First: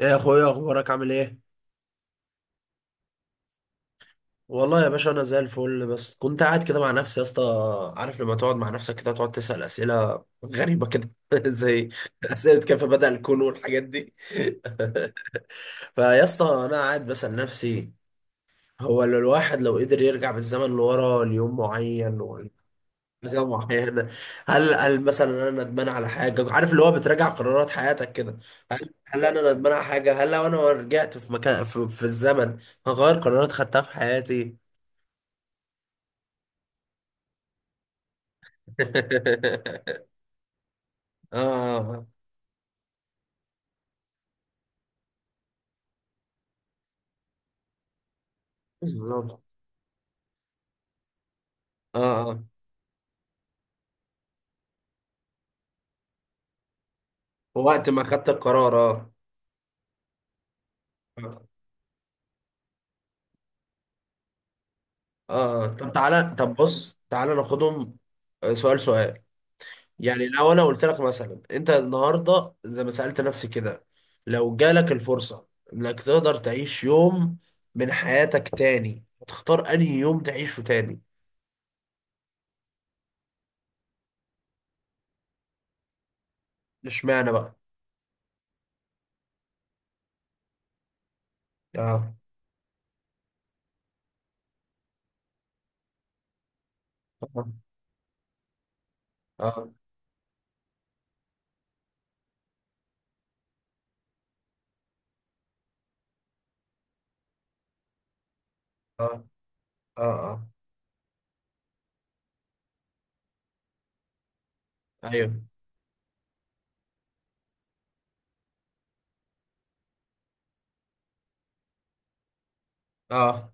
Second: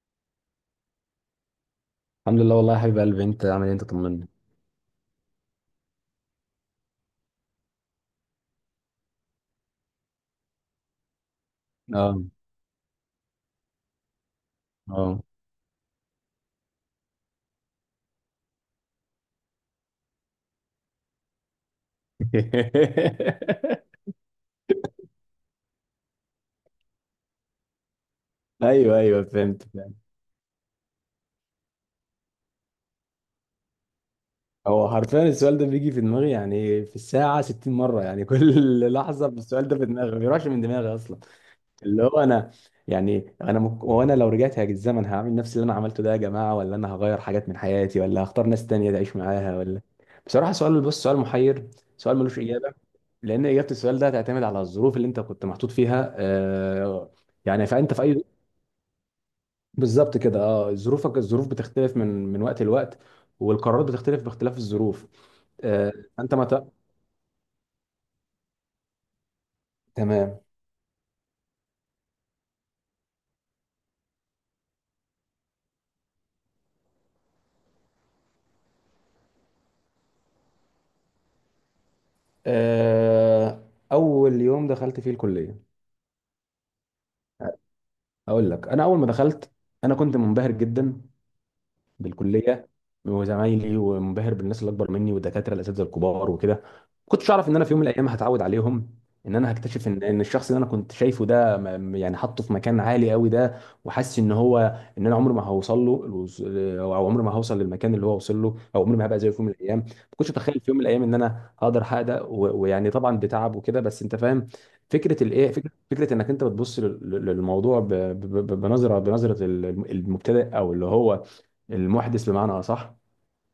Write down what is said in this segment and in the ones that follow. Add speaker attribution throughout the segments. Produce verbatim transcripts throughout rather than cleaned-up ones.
Speaker 1: ايه يا اخويا، اخبارك؟ عامل ايه؟
Speaker 2: الحمد لله والله، يا حبيب قلبي، انت عامل ايه؟ انت طمني.
Speaker 1: والله يا باشا، انا زي الفل، بس كنت قاعد كده مع نفسي يا اسطى. عارف لما تقعد مع نفسك كده تقعد تسأل اسئله غريبه كده زي
Speaker 2: اه.
Speaker 1: اسئله كيف بدأ الكون والحاجات دي.
Speaker 2: اه.
Speaker 1: فيا اسطى انا قاعد بسأل نفسي، هو لو الواحد لو قدر يرجع بالزمن لورا ليوم معين ولا حاجه معينه. هل هل مثلا انا ندمان على حاجه؟ عارف اللي هو بتراجع قرارات حياتك كده. هل
Speaker 2: ايوه، ايوه،
Speaker 1: هل انا
Speaker 2: فهمت
Speaker 1: ندمان على
Speaker 2: فهمت.
Speaker 1: حاجه؟ هل لو انا رجعت في مكان في, في الزمن هغير قرارات خدتها في حياتي؟
Speaker 2: هو حرفيا السؤال ده بيجي في دماغي، يعني في الساعه ستين مره، يعني كل لحظه السؤال ده في دماغي،
Speaker 1: اه.
Speaker 2: ما بيروحش من دماغي اصلا. اللي
Speaker 1: آه،
Speaker 2: هو انا، يعني انا مك... وانا لو رجعت هاجي الزمن هعمل نفس اللي انا عملته ده يا جماعه، ولا انا هغير حاجات من حياتي، ولا هختار ناس تانية تعيش
Speaker 1: بالظبط.
Speaker 2: معاها، ولا... بصراحه سؤال، بص، سؤال محير.
Speaker 1: اه،
Speaker 2: سؤال ملوش
Speaker 1: اه،
Speaker 2: اجابه، لان اجابه السؤال ده هتعتمد على الظروف اللي انت كنت محطوط فيها، آه، يعني
Speaker 1: وقت
Speaker 2: فانت
Speaker 1: ما
Speaker 2: في اي...
Speaker 1: خدت القرار. اه،
Speaker 2: بالظبط كده. اه، ظروفك، الظروف
Speaker 1: اه،
Speaker 2: بتختلف من من وقت لوقت، والقرارات بتختلف باختلاف الظروف.
Speaker 1: آه. طب
Speaker 2: آه،
Speaker 1: تعالى،
Speaker 2: انت ما
Speaker 1: طب
Speaker 2: ت...
Speaker 1: بص تعالى ناخدهم. آه، سؤال سؤال يعني
Speaker 2: تمام.
Speaker 1: لو انا قلت لك مثلا، انت النهارده زي ما سألت نفسي كده، لو جالك الفرصة انك تقدر تعيش يوم من حياتك تاني، هتختار انهي يوم تعيشه تاني؟
Speaker 2: آه، اول يوم دخلت فيه الكليه.
Speaker 1: اشمعنى بقى؟
Speaker 2: اقول لك، انا اول ما دخلت، انا كنت منبهر جدا
Speaker 1: اه،
Speaker 2: بالكليه وزمايلي، ومنبهر بالناس اللي اكبر مني والدكاتره الاساتذه الكبار وكده. ما كنتش اعرف
Speaker 1: اه،
Speaker 2: ان انا في يوم من الايام هتعود عليهم، ان انا
Speaker 1: اه،
Speaker 2: هكتشف ان ان الشخص اللي انا كنت شايفه ده، م- م- يعني حاطه في مكان عالي قوي ده، وحاسس ان هو، ان انا عمري ما هوصل له الوز- او عمري ما هوصل للمكان اللي هو وصل له، او عمري ما
Speaker 1: اه،
Speaker 2: هبقى زيه في يوم من الايام. ما
Speaker 1: اه،
Speaker 2: كنتش
Speaker 1: آه.
Speaker 2: اتخيل في يوم من الايام ان انا هقدر احقق ده، و- ويعني طبعا بتعب وكده، بس انت فاهم. فكره
Speaker 1: ايوه،
Speaker 2: الايه فكره فكره انك انت بتبص لل- لل- للموضوع ب- ب- ب- بنظره بنظره ال- المبتدئ، او اللي هو المحدث بمعنى اصح.
Speaker 1: اه،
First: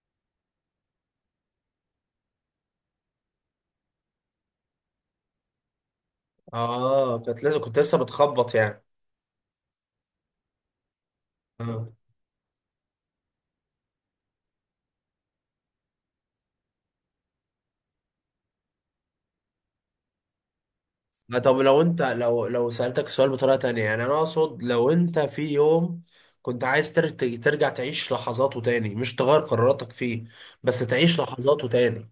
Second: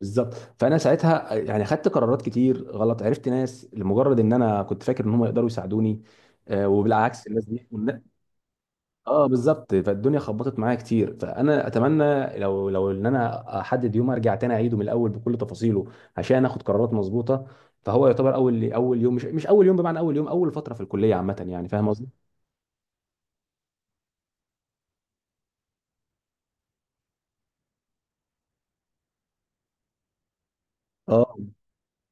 Speaker 2: بالظبط. فانا ساعتها يعني خدت قرارات كتير غلط، عرفت ناس لمجرد ان انا كنت فاكر ان هم يقدروا يساعدوني. آه،
Speaker 1: اه،
Speaker 2: وبالعكس
Speaker 1: كنت
Speaker 2: الناس
Speaker 1: لازم،
Speaker 2: دي
Speaker 1: كنت لسه
Speaker 2: والن-
Speaker 1: بتخبط يعني.
Speaker 2: اه بالظبط. فالدنيا خبطت معايا كتير. فانا
Speaker 1: آه.
Speaker 2: اتمنى لو لو ان انا احدد يوم ارجع تاني اعيده من الاول بكل تفاصيله، عشان اخد قرارات مظبوطه. فهو يعتبر اول اول يوم، مش مش اول يوم بمعنى اول يوم، اول فتره في الكليه
Speaker 1: لا،
Speaker 2: عامه،
Speaker 1: طب
Speaker 2: يعني
Speaker 1: لو
Speaker 2: فاهم
Speaker 1: انت،
Speaker 2: قصدي؟
Speaker 1: لو لو سألتك السؤال بطريقة تانية، يعني انا اقصد لو انت في يوم كنت عايز تر- ترجع تعيش لحظاته تاني، مش تغير قراراتك فيه، بس تعيش
Speaker 2: اه،
Speaker 1: لحظاته تاني.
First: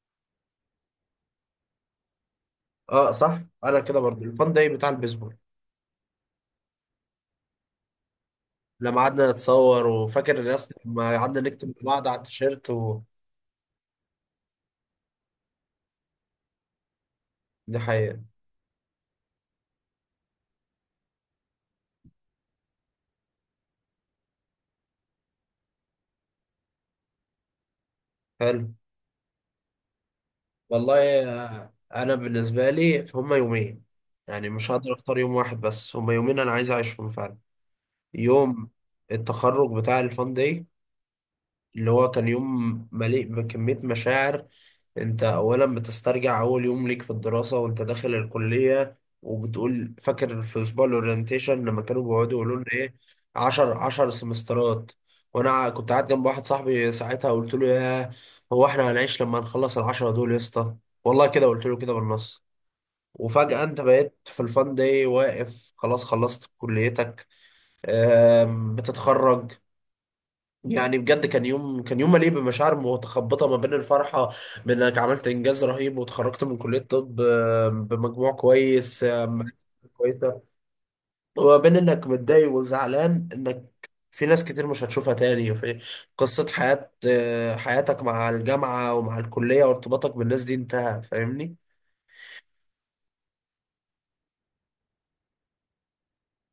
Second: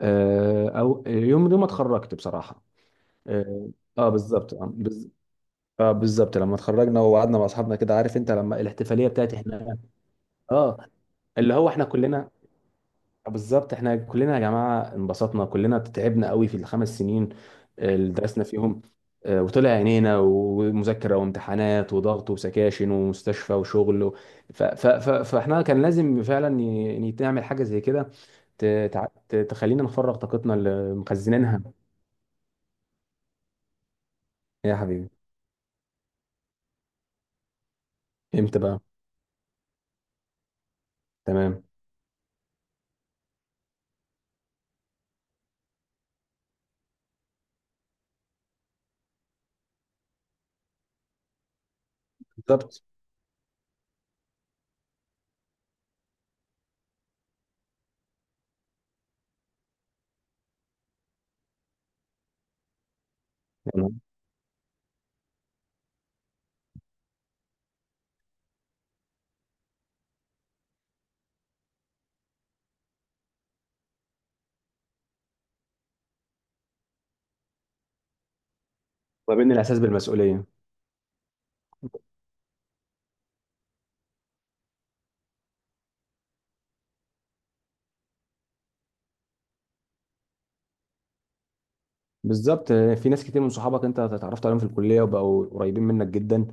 Speaker 2: آه، او يوم، يوم ما اتخرجت بصراحه.
Speaker 1: اه صح،
Speaker 2: اه،
Speaker 1: انا كده
Speaker 2: آه،
Speaker 1: برضو، الفان
Speaker 2: بالظبط،
Speaker 1: داي
Speaker 2: آه.
Speaker 1: بتاع البيسبول.
Speaker 2: اه، بالظبط، لما اتخرجنا وقعدنا مع اصحابنا كده، عارف انت لما
Speaker 1: لما
Speaker 2: الاحتفاليه
Speaker 1: قعدنا
Speaker 2: بتاعت احنا.
Speaker 1: نتصور، وفاكر الناس
Speaker 2: اه،
Speaker 1: لما قعدنا
Speaker 2: اللي هو
Speaker 1: نكتب
Speaker 2: احنا
Speaker 1: بعض على
Speaker 2: كلنا.
Speaker 1: التيشيرت و...
Speaker 2: بالظبط، احنا كلنا يا جماعه انبسطنا، كلنا تعبنا قوي في الخمس سنين
Speaker 1: دي
Speaker 2: اللي
Speaker 1: حقيقة.
Speaker 2: درسنا فيهم، آه، وطلع عينينا، ومذاكره وامتحانات وضغط وسكاشن ومستشفى وشغل و- ف ف ف فاحنا كان لازم فعلا ي- نعمل حاجه زي كده،
Speaker 1: حلو.
Speaker 2: ت- تع- ت- تخلينا نفرغ طاقتنا اللي
Speaker 1: والله
Speaker 2: مخزنينها.
Speaker 1: آه، انا بالنسبة لي هما يومين، يعني مش
Speaker 2: يا
Speaker 1: هقدر
Speaker 2: حبيبي،
Speaker 1: اختار يوم واحد، بس هما يومين انا عايز اعيشهم فعلا.
Speaker 2: امتى
Speaker 1: يوم
Speaker 2: بقى؟
Speaker 1: التخرج بتاع الفان داي،
Speaker 2: تمام.
Speaker 1: اللي هو كان يوم مليء بكمية مشاعر. انت اولا بتسترجع اول يوم ليك في الدراسة وانت داخل الكلية، وبتقول فاكر في اسبوع الاورينتيشن لما كانوا بيقعدوا يقولوا لنا
Speaker 2: بالظبط،
Speaker 1: ايه؟ عشر عشر سمسترات. وانا كنت قاعد جنب واحد صاحبي ساعتها قلت له: يا هو احنا هنعيش لما نخلص العشرة دول يا اسطى؟ والله كده قلت له كده بالنص. وفجأة انت
Speaker 2: يعني،
Speaker 1: بقيت في الفان داي واقف، خلاص خلصت كليتك، آم، بتتخرج. يعني بجد كان يوم كان يوم مليء بمشاعر متخبطه، ما بين الفرحه بانك عملت انجاز رهيب وتخرجت من كليه طب آه، بمجموع كويس، آه، معرفة
Speaker 2: وبين الاحساس
Speaker 1: كويسه،
Speaker 2: بالمسؤوليه.
Speaker 1: وما بين انك متضايق وزعلان انك في ناس كتير مش هتشوفها تاني، في قصه حياه آه، حياتك مع الجامعه ومع الكليه، وارتباطك بالناس دي انتهى. فاهمني؟
Speaker 2: بالظبط، في ناس كتير من صحابك انت اتعرفت عليهم في الكليه وبقوا قريبين منك جدا،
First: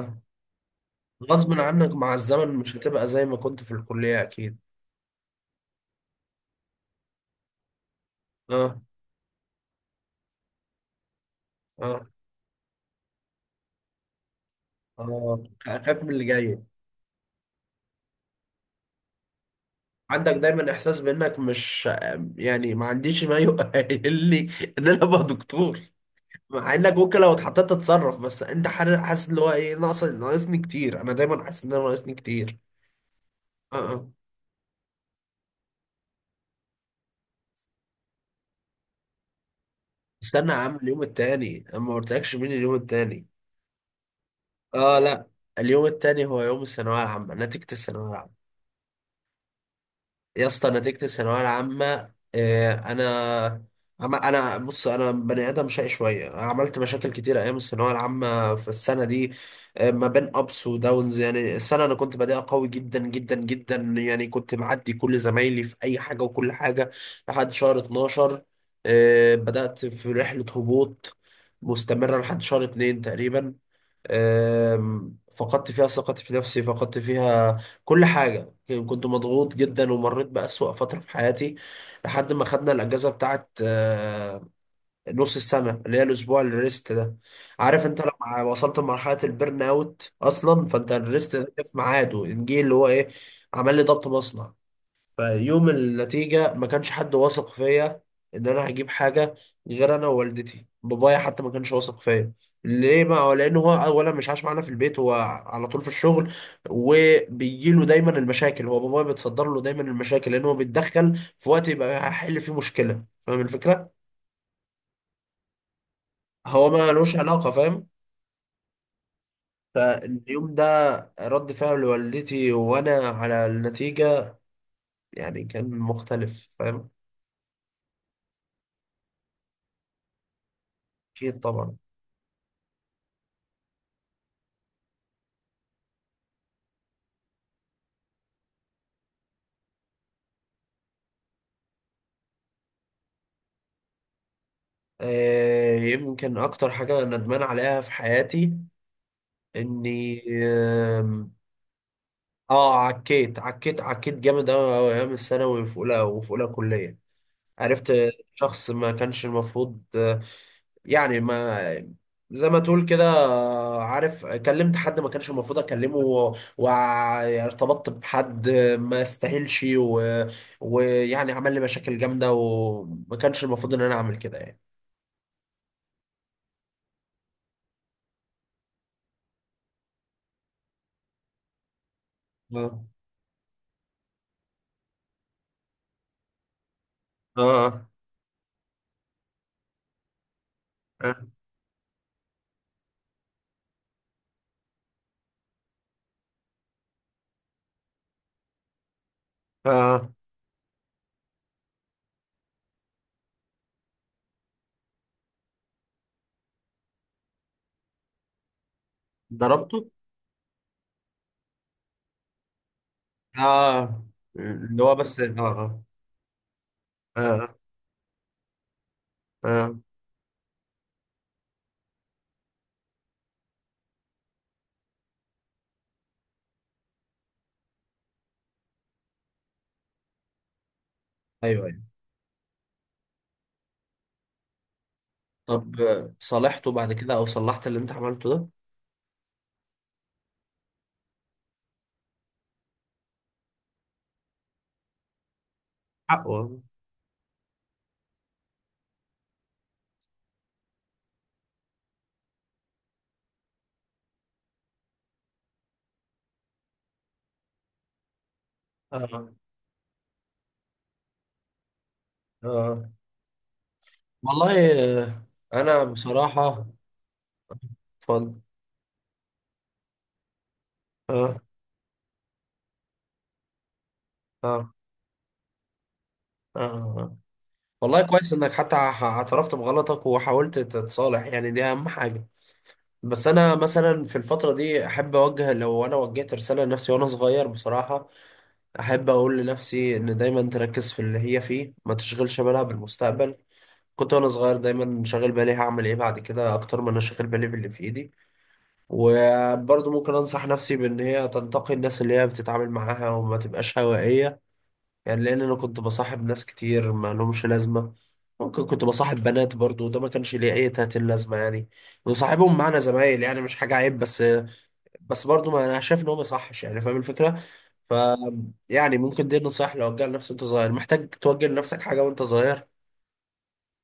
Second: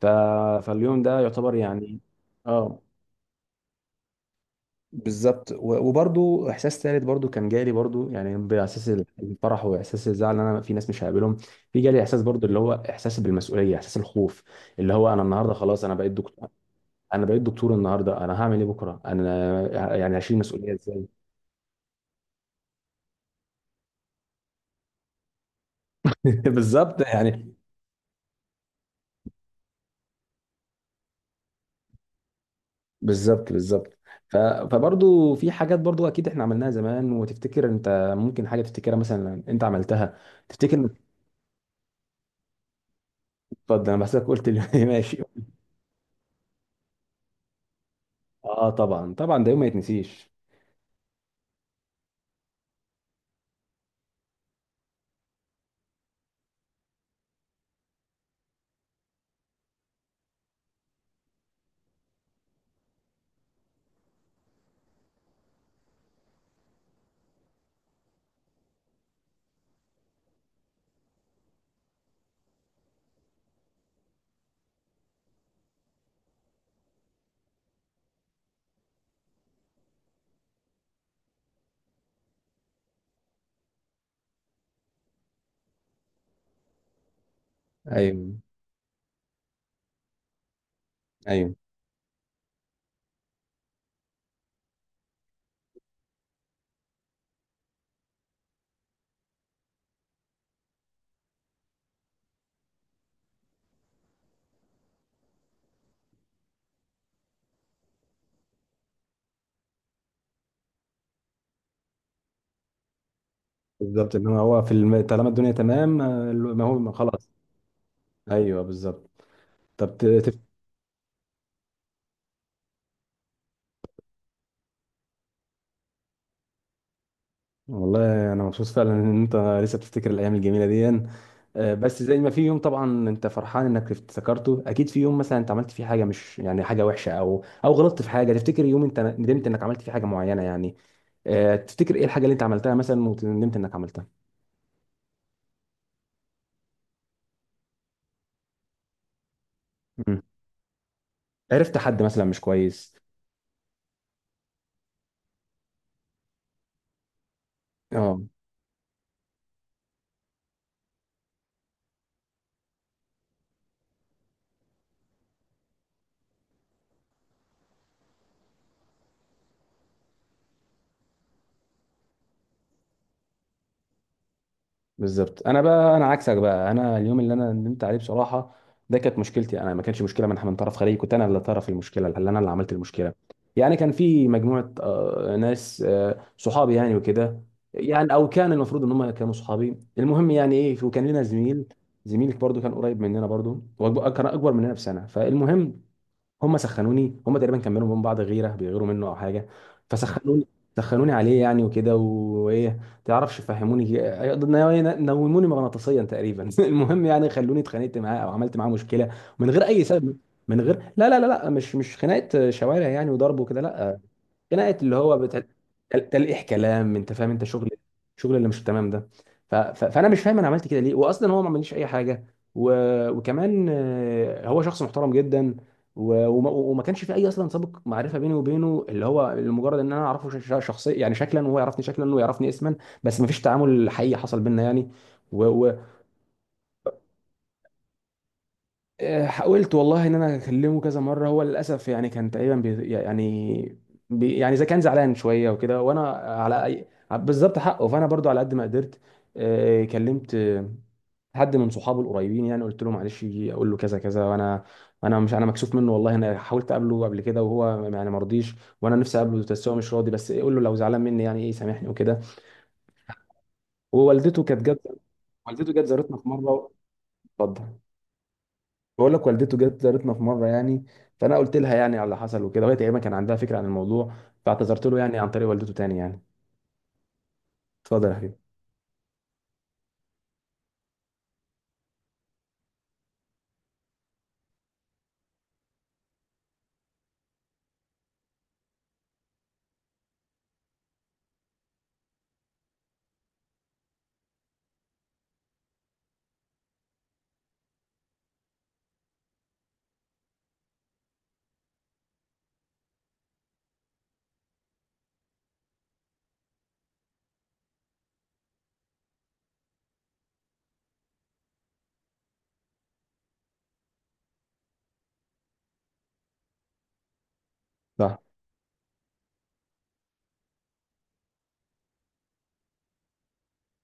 Speaker 2: ف... فاليوم ده
Speaker 1: غصب
Speaker 2: يعتبر
Speaker 1: عنك
Speaker 2: يعني...
Speaker 1: مع الزمن مش
Speaker 2: اه،
Speaker 1: هتبقى زي ما كنت في الكليه اكيد.
Speaker 2: بالظبط، و- وبرضو احساس ثالث، برضو كان جالي برضو، يعني
Speaker 1: اه،
Speaker 2: باحساس الفرح واحساس الزعل، ان انا في ناس مش هقابلهم. في جالي
Speaker 1: اه،
Speaker 2: احساس برضو، اللي هو احساس بالمسؤوليه، احساس الخوف، اللي هو، انا
Speaker 1: اه،
Speaker 2: النهارده خلاص انا
Speaker 1: اخاف من
Speaker 2: بقيت
Speaker 1: اللي
Speaker 2: دكتور.
Speaker 1: جاي.
Speaker 2: انا بقيت دكتور النهارده، انا هعمل ايه بكره؟ انا يعني
Speaker 1: عندك
Speaker 2: هشيل
Speaker 1: دايما
Speaker 2: مسؤوليه
Speaker 1: احساس
Speaker 2: ازاي؟
Speaker 1: بانك مش، يعني ما عنديش ما يؤهل لي ان انا ابقى دكتور. مع انك
Speaker 2: بالظبط،
Speaker 1: ممكن لو
Speaker 2: يعني.
Speaker 1: اتحطيت تتصرف، بس انت حر- حاسس اللي هو ايه، ناقص، ناقصني كتير. انا دايما حاسس ان انا ناقصني كتير.
Speaker 2: بالظبط،
Speaker 1: اه،
Speaker 2: بالظبط.
Speaker 1: اه.
Speaker 2: ف... فبرضو في حاجات برضو اكيد احنا عملناها زمان، وتفتكر انت ممكن حاجه تفتكرها مثلا انت عملتها.
Speaker 1: استنى يا عم،
Speaker 2: تفتكر
Speaker 1: اليوم
Speaker 2: إنك-
Speaker 1: التاني انا ما قلتلكش مين اليوم التاني.
Speaker 2: اتفضل، انا بحسك قلت لي.
Speaker 1: اه،
Speaker 2: ماشي.
Speaker 1: لا. اليوم التاني هو يوم الثانويه العامه، نتيجه الثانويه العامه.
Speaker 2: اه، طبعا طبعا، ده يوم ما يتنسيش.
Speaker 1: يا اسطى، نتيجة الثانوية العامة. آه، انا، عم- انا بص، انا بني ادم شقي شوية، عملت مشاكل كتير ايام الثانوية العامة في السنة دي. آه، ما بين ابس وداونز. يعني السنة انا كنت بادئها قوي جدا جدا جدا، يعني كنت معدي كل زمايلي في اي حاجة وكل حاجة لحد شهر اتناشر. آه، بدأت في رحلة هبوط مستمرة لحد شهر اثنين تقريبا. آم، فقدت فيها ثقتي في نفسي، فقدت فيها كل حاجة. كنت مضغوط جدا، ومريت بأسوأ فترة في حياتي لحد ما خدنا الأجازة بتاعت آه، نص السنة اللي هي الأسبوع الريست ده. عارف، مم، أنت
Speaker 2: ايوه
Speaker 1: لما وصلت لمرحلة البرن أوت أصلا فأنت الريست ده
Speaker 2: ايوه،
Speaker 1: في ميعاده جه. اللي هو إيه، عمل لي ضبط مصنع. فيوم النتيجة ما كانش حد واثق فيا إن أنا هجيب حاجة، غير أنا ووالدتي. بابايا حتى ما كانش واثق فيا. ليه؟ ما لأن هو أولا مش عايش معانا في البيت، هو على طول في الشغل، وبيجيله دايما المشاكل. هو بابايا بيتصدر له دايما المشاكل لأن هو بيتدخل في وقت يبقى هيحل فيه مشكلة. فاهم الفكرة؟
Speaker 2: بالظبط، ان هو في الم... طالما الدنيا تمام، آه، ما
Speaker 1: هو
Speaker 2: هو
Speaker 1: ما
Speaker 2: ما
Speaker 1: لوش
Speaker 2: خلاص.
Speaker 1: علاقة، فاهم؟
Speaker 2: ايوه بالظبط. طب ت- تف...
Speaker 1: فاليوم ده، رد فعل والدتي وأنا على النتيجة يعني كان مختلف، فاهم؟
Speaker 2: والله انا مبسوط فعلا ان انت لسه بتفتكر الايام الجميله دي.
Speaker 1: أكيد
Speaker 2: آه،
Speaker 1: طبعا.
Speaker 2: بس زي ما في يوم طبعا انت فرحان انك افتكرته، اكيد في يوم مثلا انت عملت فيه حاجه، مش يعني حاجه وحشه، او او غلطت في حاجه. تفتكر يوم انت ندمت انك عملت فيه حاجه معينه يعني؟ آه، تفتكر ايه الحاجه اللي انت عملتها مثلا وندمت انك عملتها؟
Speaker 1: آه، يمكن اكتر حاجه ندمان عليها في حياتي اني،
Speaker 2: مم.
Speaker 1: آم،
Speaker 2: عرفت حد مثلا مش
Speaker 1: اه،
Speaker 2: كويس؟
Speaker 1: عكيت عكيت عكيت جامد قوي قوي ايام الثانوي وفي اولى، وفي اولى كليه. عرفت
Speaker 2: اه،
Speaker 1: شخص ما كانش المفروض، آه، يعني ما زي ما تقول كده، آه، عارف، كلمت حد ما كانش المفروض اكلمه، و- وارتبطت بحد ما يستاهلش، و- ويعني عمل لي مشاكل جامده، وما كانش المفروض ان انا اعمل كده يعني.
Speaker 2: بالظبط. انا بقى، انا عكسك بقى، انا اليوم اللي انا ندمت عليه بصراحه ده، كانت مشكلتي، انا ما كانش مشكله من من طرف خارجي، كنت انا اللي طرف المشكله، اللي انا اللي عملت
Speaker 1: اه،
Speaker 2: المشكله. يعني كان في مجموعه، آه، ناس، آه، صحابي يعني وكده،
Speaker 1: اه،
Speaker 2: يعني او كان المفروض ان هم كانوا صحابي، المهم يعني ايه، وكان لنا
Speaker 1: آه.
Speaker 2: زميل. زميلك برضو كان قريب مننا برضو، وأكبر- كان اكبر مننا بسنه. فالمهم، هم سخنوني، هم تقريبا كملوا من بعض غيره بيغيروا منه او حاجه. مم.
Speaker 1: آه.
Speaker 2: فسخنوني سخنوني عليه يعني، وكده، وايه. تعرفش، فهموني، نوموني مغناطيسيا تقريبا. المهم يعني خلوني اتخانقت معاه او عملت معاه مشكله من غير اي
Speaker 1: ضربته.
Speaker 2: سبب. من غير... لا لا لا لا، مش مش خناقه شوارع يعني وضرب وكده، لا.
Speaker 1: اه،
Speaker 2: خناقه
Speaker 1: اللي هو
Speaker 2: اللي هو
Speaker 1: بس. اه،
Speaker 2: بتل...
Speaker 1: اه،
Speaker 2: تل- تلقيح كلام، انت فاهم، انت
Speaker 1: اه،
Speaker 2: شغل، شغل اللي مش تمام ده. ف...
Speaker 1: اه.
Speaker 2: ف... فانا مش فاهم انا عملت كده ليه، واصلا هو ما عملليش اي حاجه. و... وكمان آه، هو شخص محترم جدا، و... وما... وما كانش في اي اصلا سابق معرفه بيني وبينه، اللي هو لمجرد ان انا اعرفه ش... ش- شخصيا، يعني شكلا، وهو
Speaker 1: ايوه، ايوه.
Speaker 2: يعرفني شكلا، ويعرفني اسما. بس ما فيش تعامل حقيقي حصل بينا يعني. و... و...
Speaker 1: طب آه، صالحته بعد كده او صلحت اللي انت عملته ده؟
Speaker 2: آه، حاولت والله ان انا اكلمه كذا مره، هو للاسف يعني كان تقريبا بي يعني بي يعني اذا كان زعلان شويه وكده، وانا
Speaker 1: حقه.
Speaker 2: على أي... بالظبط، حقه. فانا برضو على قد ما قدرت، آه، كلمت آه، حد من صحابه القريبين يعني، قلت له معلش، يجي اقول له كذا كذا، وانا انا مش انا مكسوف منه، والله انا حاولت اقابله قبل كده، وهو يعني ما رضيش، وانا نفسي
Speaker 1: اه،
Speaker 2: اقابله، بس هو مش راضي. بس إيه، قول له لو زعلان مني يعني ايه، سامحني وكده.
Speaker 1: اه.
Speaker 2: ووالدته
Speaker 1: والله
Speaker 2: كانت جت.
Speaker 1: آه،
Speaker 2: والدته
Speaker 1: انا
Speaker 2: جت زارتنا في
Speaker 1: بصراحة،
Speaker 2: مره. اتفضل.
Speaker 1: اتفضل.
Speaker 2: بقول لك، والدته جت زارتنا في مره يعني، فانا
Speaker 1: اه،
Speaker 2: قلت لها يعني على اللي حصل وكده، لغايه ايام ما كان عندها فكره عن الموضوع،
Speaker 1: اه،
Speaker 2: فاعتذرت له يعني عن طريق والدته تاني يعني.
Speaker 1: اه. والله
Speaker 2: اتفضل يا
Speaker 1: كويس
Speaker 2: حبيبي.
Speaker 1: انك حتى ح- اعترفت بغلطك وحاولت تتصالح، يعني دي اهم حاجة. بس انا مثلا في الفترة دي احب اوجه، لو انا وجهت رسالة لنفسي وانا صغير بصراحة، احب اقول لنفسي ان دايما تركز في اللي هي فيه، ما تشغلش بالها بالمستقبل. كنت وانا صغير دايما شاغل بالي هعمل ايه بعد كده، اكتر ما انا شاغل بالي باللي في ايدي. وبرضه ممكن انصح نفسي بان هي تنتقي الناس اللي هي بتتعامل معاها، وما تبقاش هوائية يعني. لان انا كنت بصاحب ناس كتير ما لهمش لازمة. ممكن كنت بصاحب بنات برضه، وده ما كانش ليه اي تاتين لازمة يعني. وصاحبهم معنا زمايل، يعني مش حاجة عيب، بس بس برضو ما انا شايف ان هو ما يصحش يعني. فاهم الفكره؟ ف،
Speaker 2: صح.
Speaker 1: يعني ممكن دي نصايح لو وجهها لنفسك وانت صغير، محتاج توجه لنفسك حاجه وانت صغير.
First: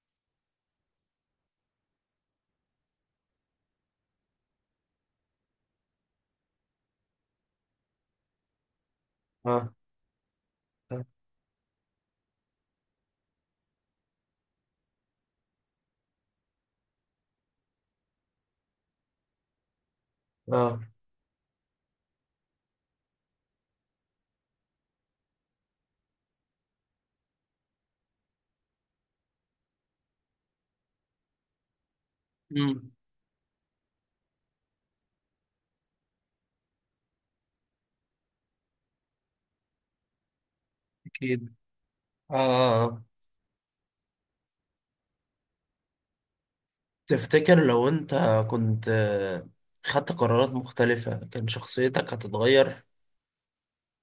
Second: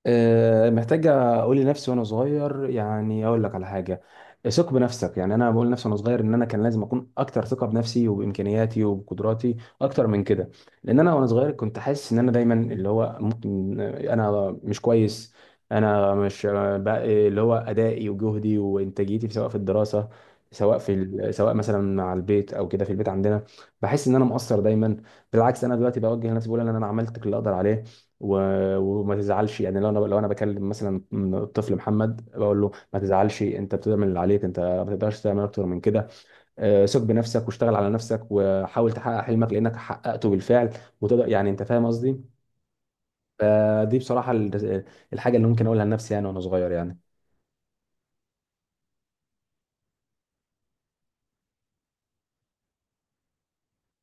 Speaker 2: آه، محتاجة أقول لنفسي وأنا صغير، يعني أقول لك على حاجة: ثق بنفسك. يعني أنا بقول لنفسي وأنا صغير إن أنا كان لازم أكون أكتر ثقة بنفسي وبإمكانياتي وبقدراتي
Speaker 1: اه،
Speaker 2: أكتر من كده. لأن
Speaker 1: اه،
Speaker 2: أنا وأنا صغير كنت حاسس إن أنا دايما اللي هو ممكن أنا مش كويس. أنا مش بقى اللي هو أدائي وجهدي وإنتاجيتي، سواء في الدراسة، سواء
Speaker 1: اه،
Speaker 2: في ال- سواء مثلا مع البيت او كده، في البيت عندنا، بحس ان انا مقصر دايما. بالعكس، انا دلوقتي بوجه لنفسي، بقول ان انا عملت كل اللي اقدر عليه، و- وما تزعلش، يعني لو انا لو انا بكلم مثلا الطفل محمد، بقول له:
Speaker 1: امم،
Speaker 2: ما تزعلش، انت بتعمل اللي عليك، انت ما تقدرش تعمل اكتر من كده. آه، ثق بنفسك، واشتغل على نفسك، وحاول تحقق حلمك، لانك حققته بالفعل، وتقدر،
Speaker 1: اكيد،
Speaker 2: يعني انت فاهم
Speaker 1: اه،
Speaker 2: قصدي.
Speaker 1: آه.
Speaker 2: فدي بصراحه ال- الحاجه اللي ممكن اقولها لنفسي يعني وانا صغير يعني.
Speaker 1: تفتكر لو انت كنت، آه، خدت قرارات مختلفه كان شخصيتك هتتغير؟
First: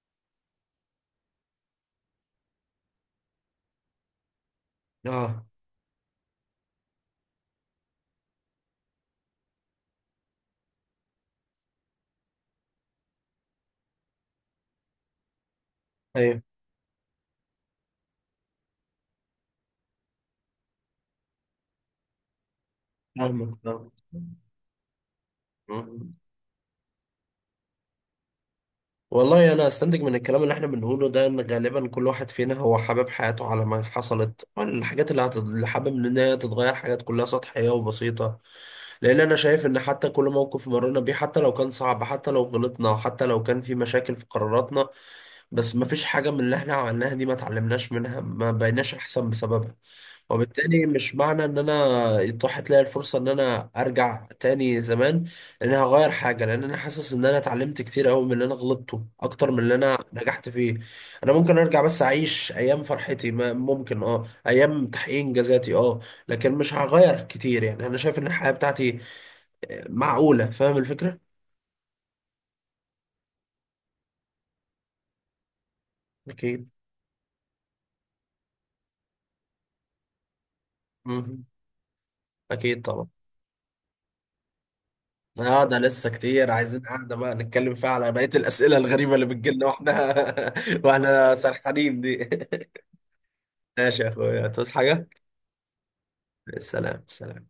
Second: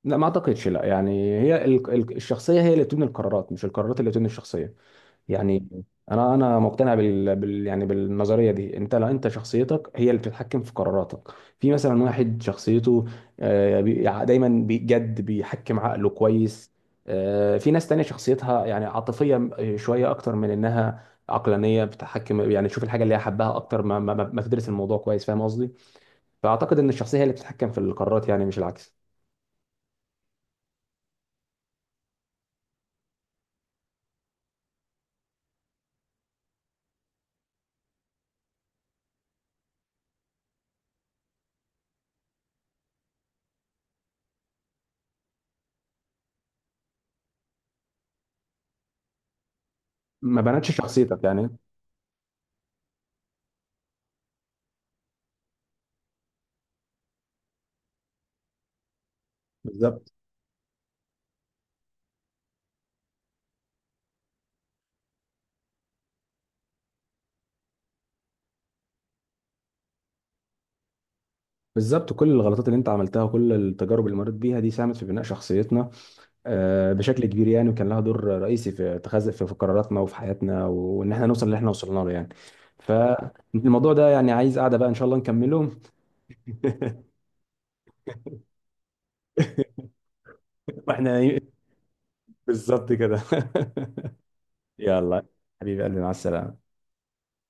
Speaker 2: لا، ما اعتقدش، لا، يعني هي ال- ال- الشخصيه هي اللي بتبني القرارات، مش القرارات اللي بتبني الشخصيه.
Speaker 1: اه،
Speaker 2: يعني انا انا مقتنع بال... بال... يعني بالنظريه دي. انت، لو انت شخصيتك هي اللي بتتحكم في قراراتك. في مثلا واحد شخصيته، آه، بي- ع- دايما بجد بيحكم عقله
Speaker 1: ايوه،
Speaker 2: كويس، آه، في ناس تانية شخصيتها يعني عاطفيه شويه اكتر من انها عقلانيه، بتحكم، يعني تشوف الحاجه اللي هي حبها
Speaker 1: فاهمك.
Speaker 2: اكتر ما ما, ما ما تدرس الموضوع كويس، فاهم قصدي.
Speaker 1: آه.
Speaker 2: فاعتقد ان الشخصيه هي اللي بتتحكم في القرارات، يعني مش العكس.
Speaker 1: والله انا استنتج من الكلام اللي احنا بنقوله ده ان غالبا كل واحد فينا هو حابب حياته على ما حصلت. الحاجات اللي هتت- اللي حابب ان هي تتغير حاجات كلها سطحية وبسيطة. لان انا شايف ان حتى كل موقف مرينا بيه، حتى لو كان صعب، حتى لو غلطنا، حتى لو كان في مشاكل في قراراتنا، بس ما فيش حاجة من اللي احنا عملناها دي ما اتعلمناش منها، ما بقيناش احسن بسببها.
Speaker 2: ما بنتش
Speaker 1: وبالتالي مش
Speaker 2: شخصيتك
Speaker 1: معنى
Speaker 2: يعني.
Speaker 1: ان انا اتاحت لي الفرصة ان انا ارجع تاني زمان ان انا هغير حاجه. لان انا حاسس ان انا اتعلمت كتير قوي من اللي انا غلطته، اكتر من اللي انا
Speaker 2: بالظبط،
Speaker 1: نجحت فيه. انا ممكن ارجع بس اعيش ايام فرحتي، ما ممكن، اه، ايام تحقيق انجازاتي، اه. لكن مش هغير كتير، يعني انا شايف ان الحياه بتاعتي معقوله. فاهم الفكره؟
Speaker 2: بالظبط، كل الغلطات اللي انت عملتها وكل التجارب اللي مريت بيها دي ساهمت في بناء شخصيتنا،
Speaker 1: اكيد.
Speaker 2: آه، بشكل كبير يعني، وكان لها دور رئيسي في اتخاذ، في في قراراتنا وفي حياتنا، وان احنا
Speaker 1: مهم.
Speaker 2: نوصل اللي احنا وصلنا له يعني.
Speaker 1: اكيد طبعا.
Speaker 2: فالموضوع ده، يعني عايز قاعده بقى ان شاء الله
Speaker 1: اه،
Speaker 2: نكمله.
Speaker 1: ده لسه كتير، عايزين قاعده بقى نتكلم فيها على بقيه الاسئله الغريبه اللي بتجيلنا واحنا
Speaker 2: واحنا،
Speaker 1: واحنا سرحانين دي.
Speaker 2: بالظبط كده.
Speaker 1: ماشي يا اخويا، تصحى حاجه.
Speaker 2: يلا، حبيبي قلبي، مع السلامه.
Speaker 1: السلام، سلام.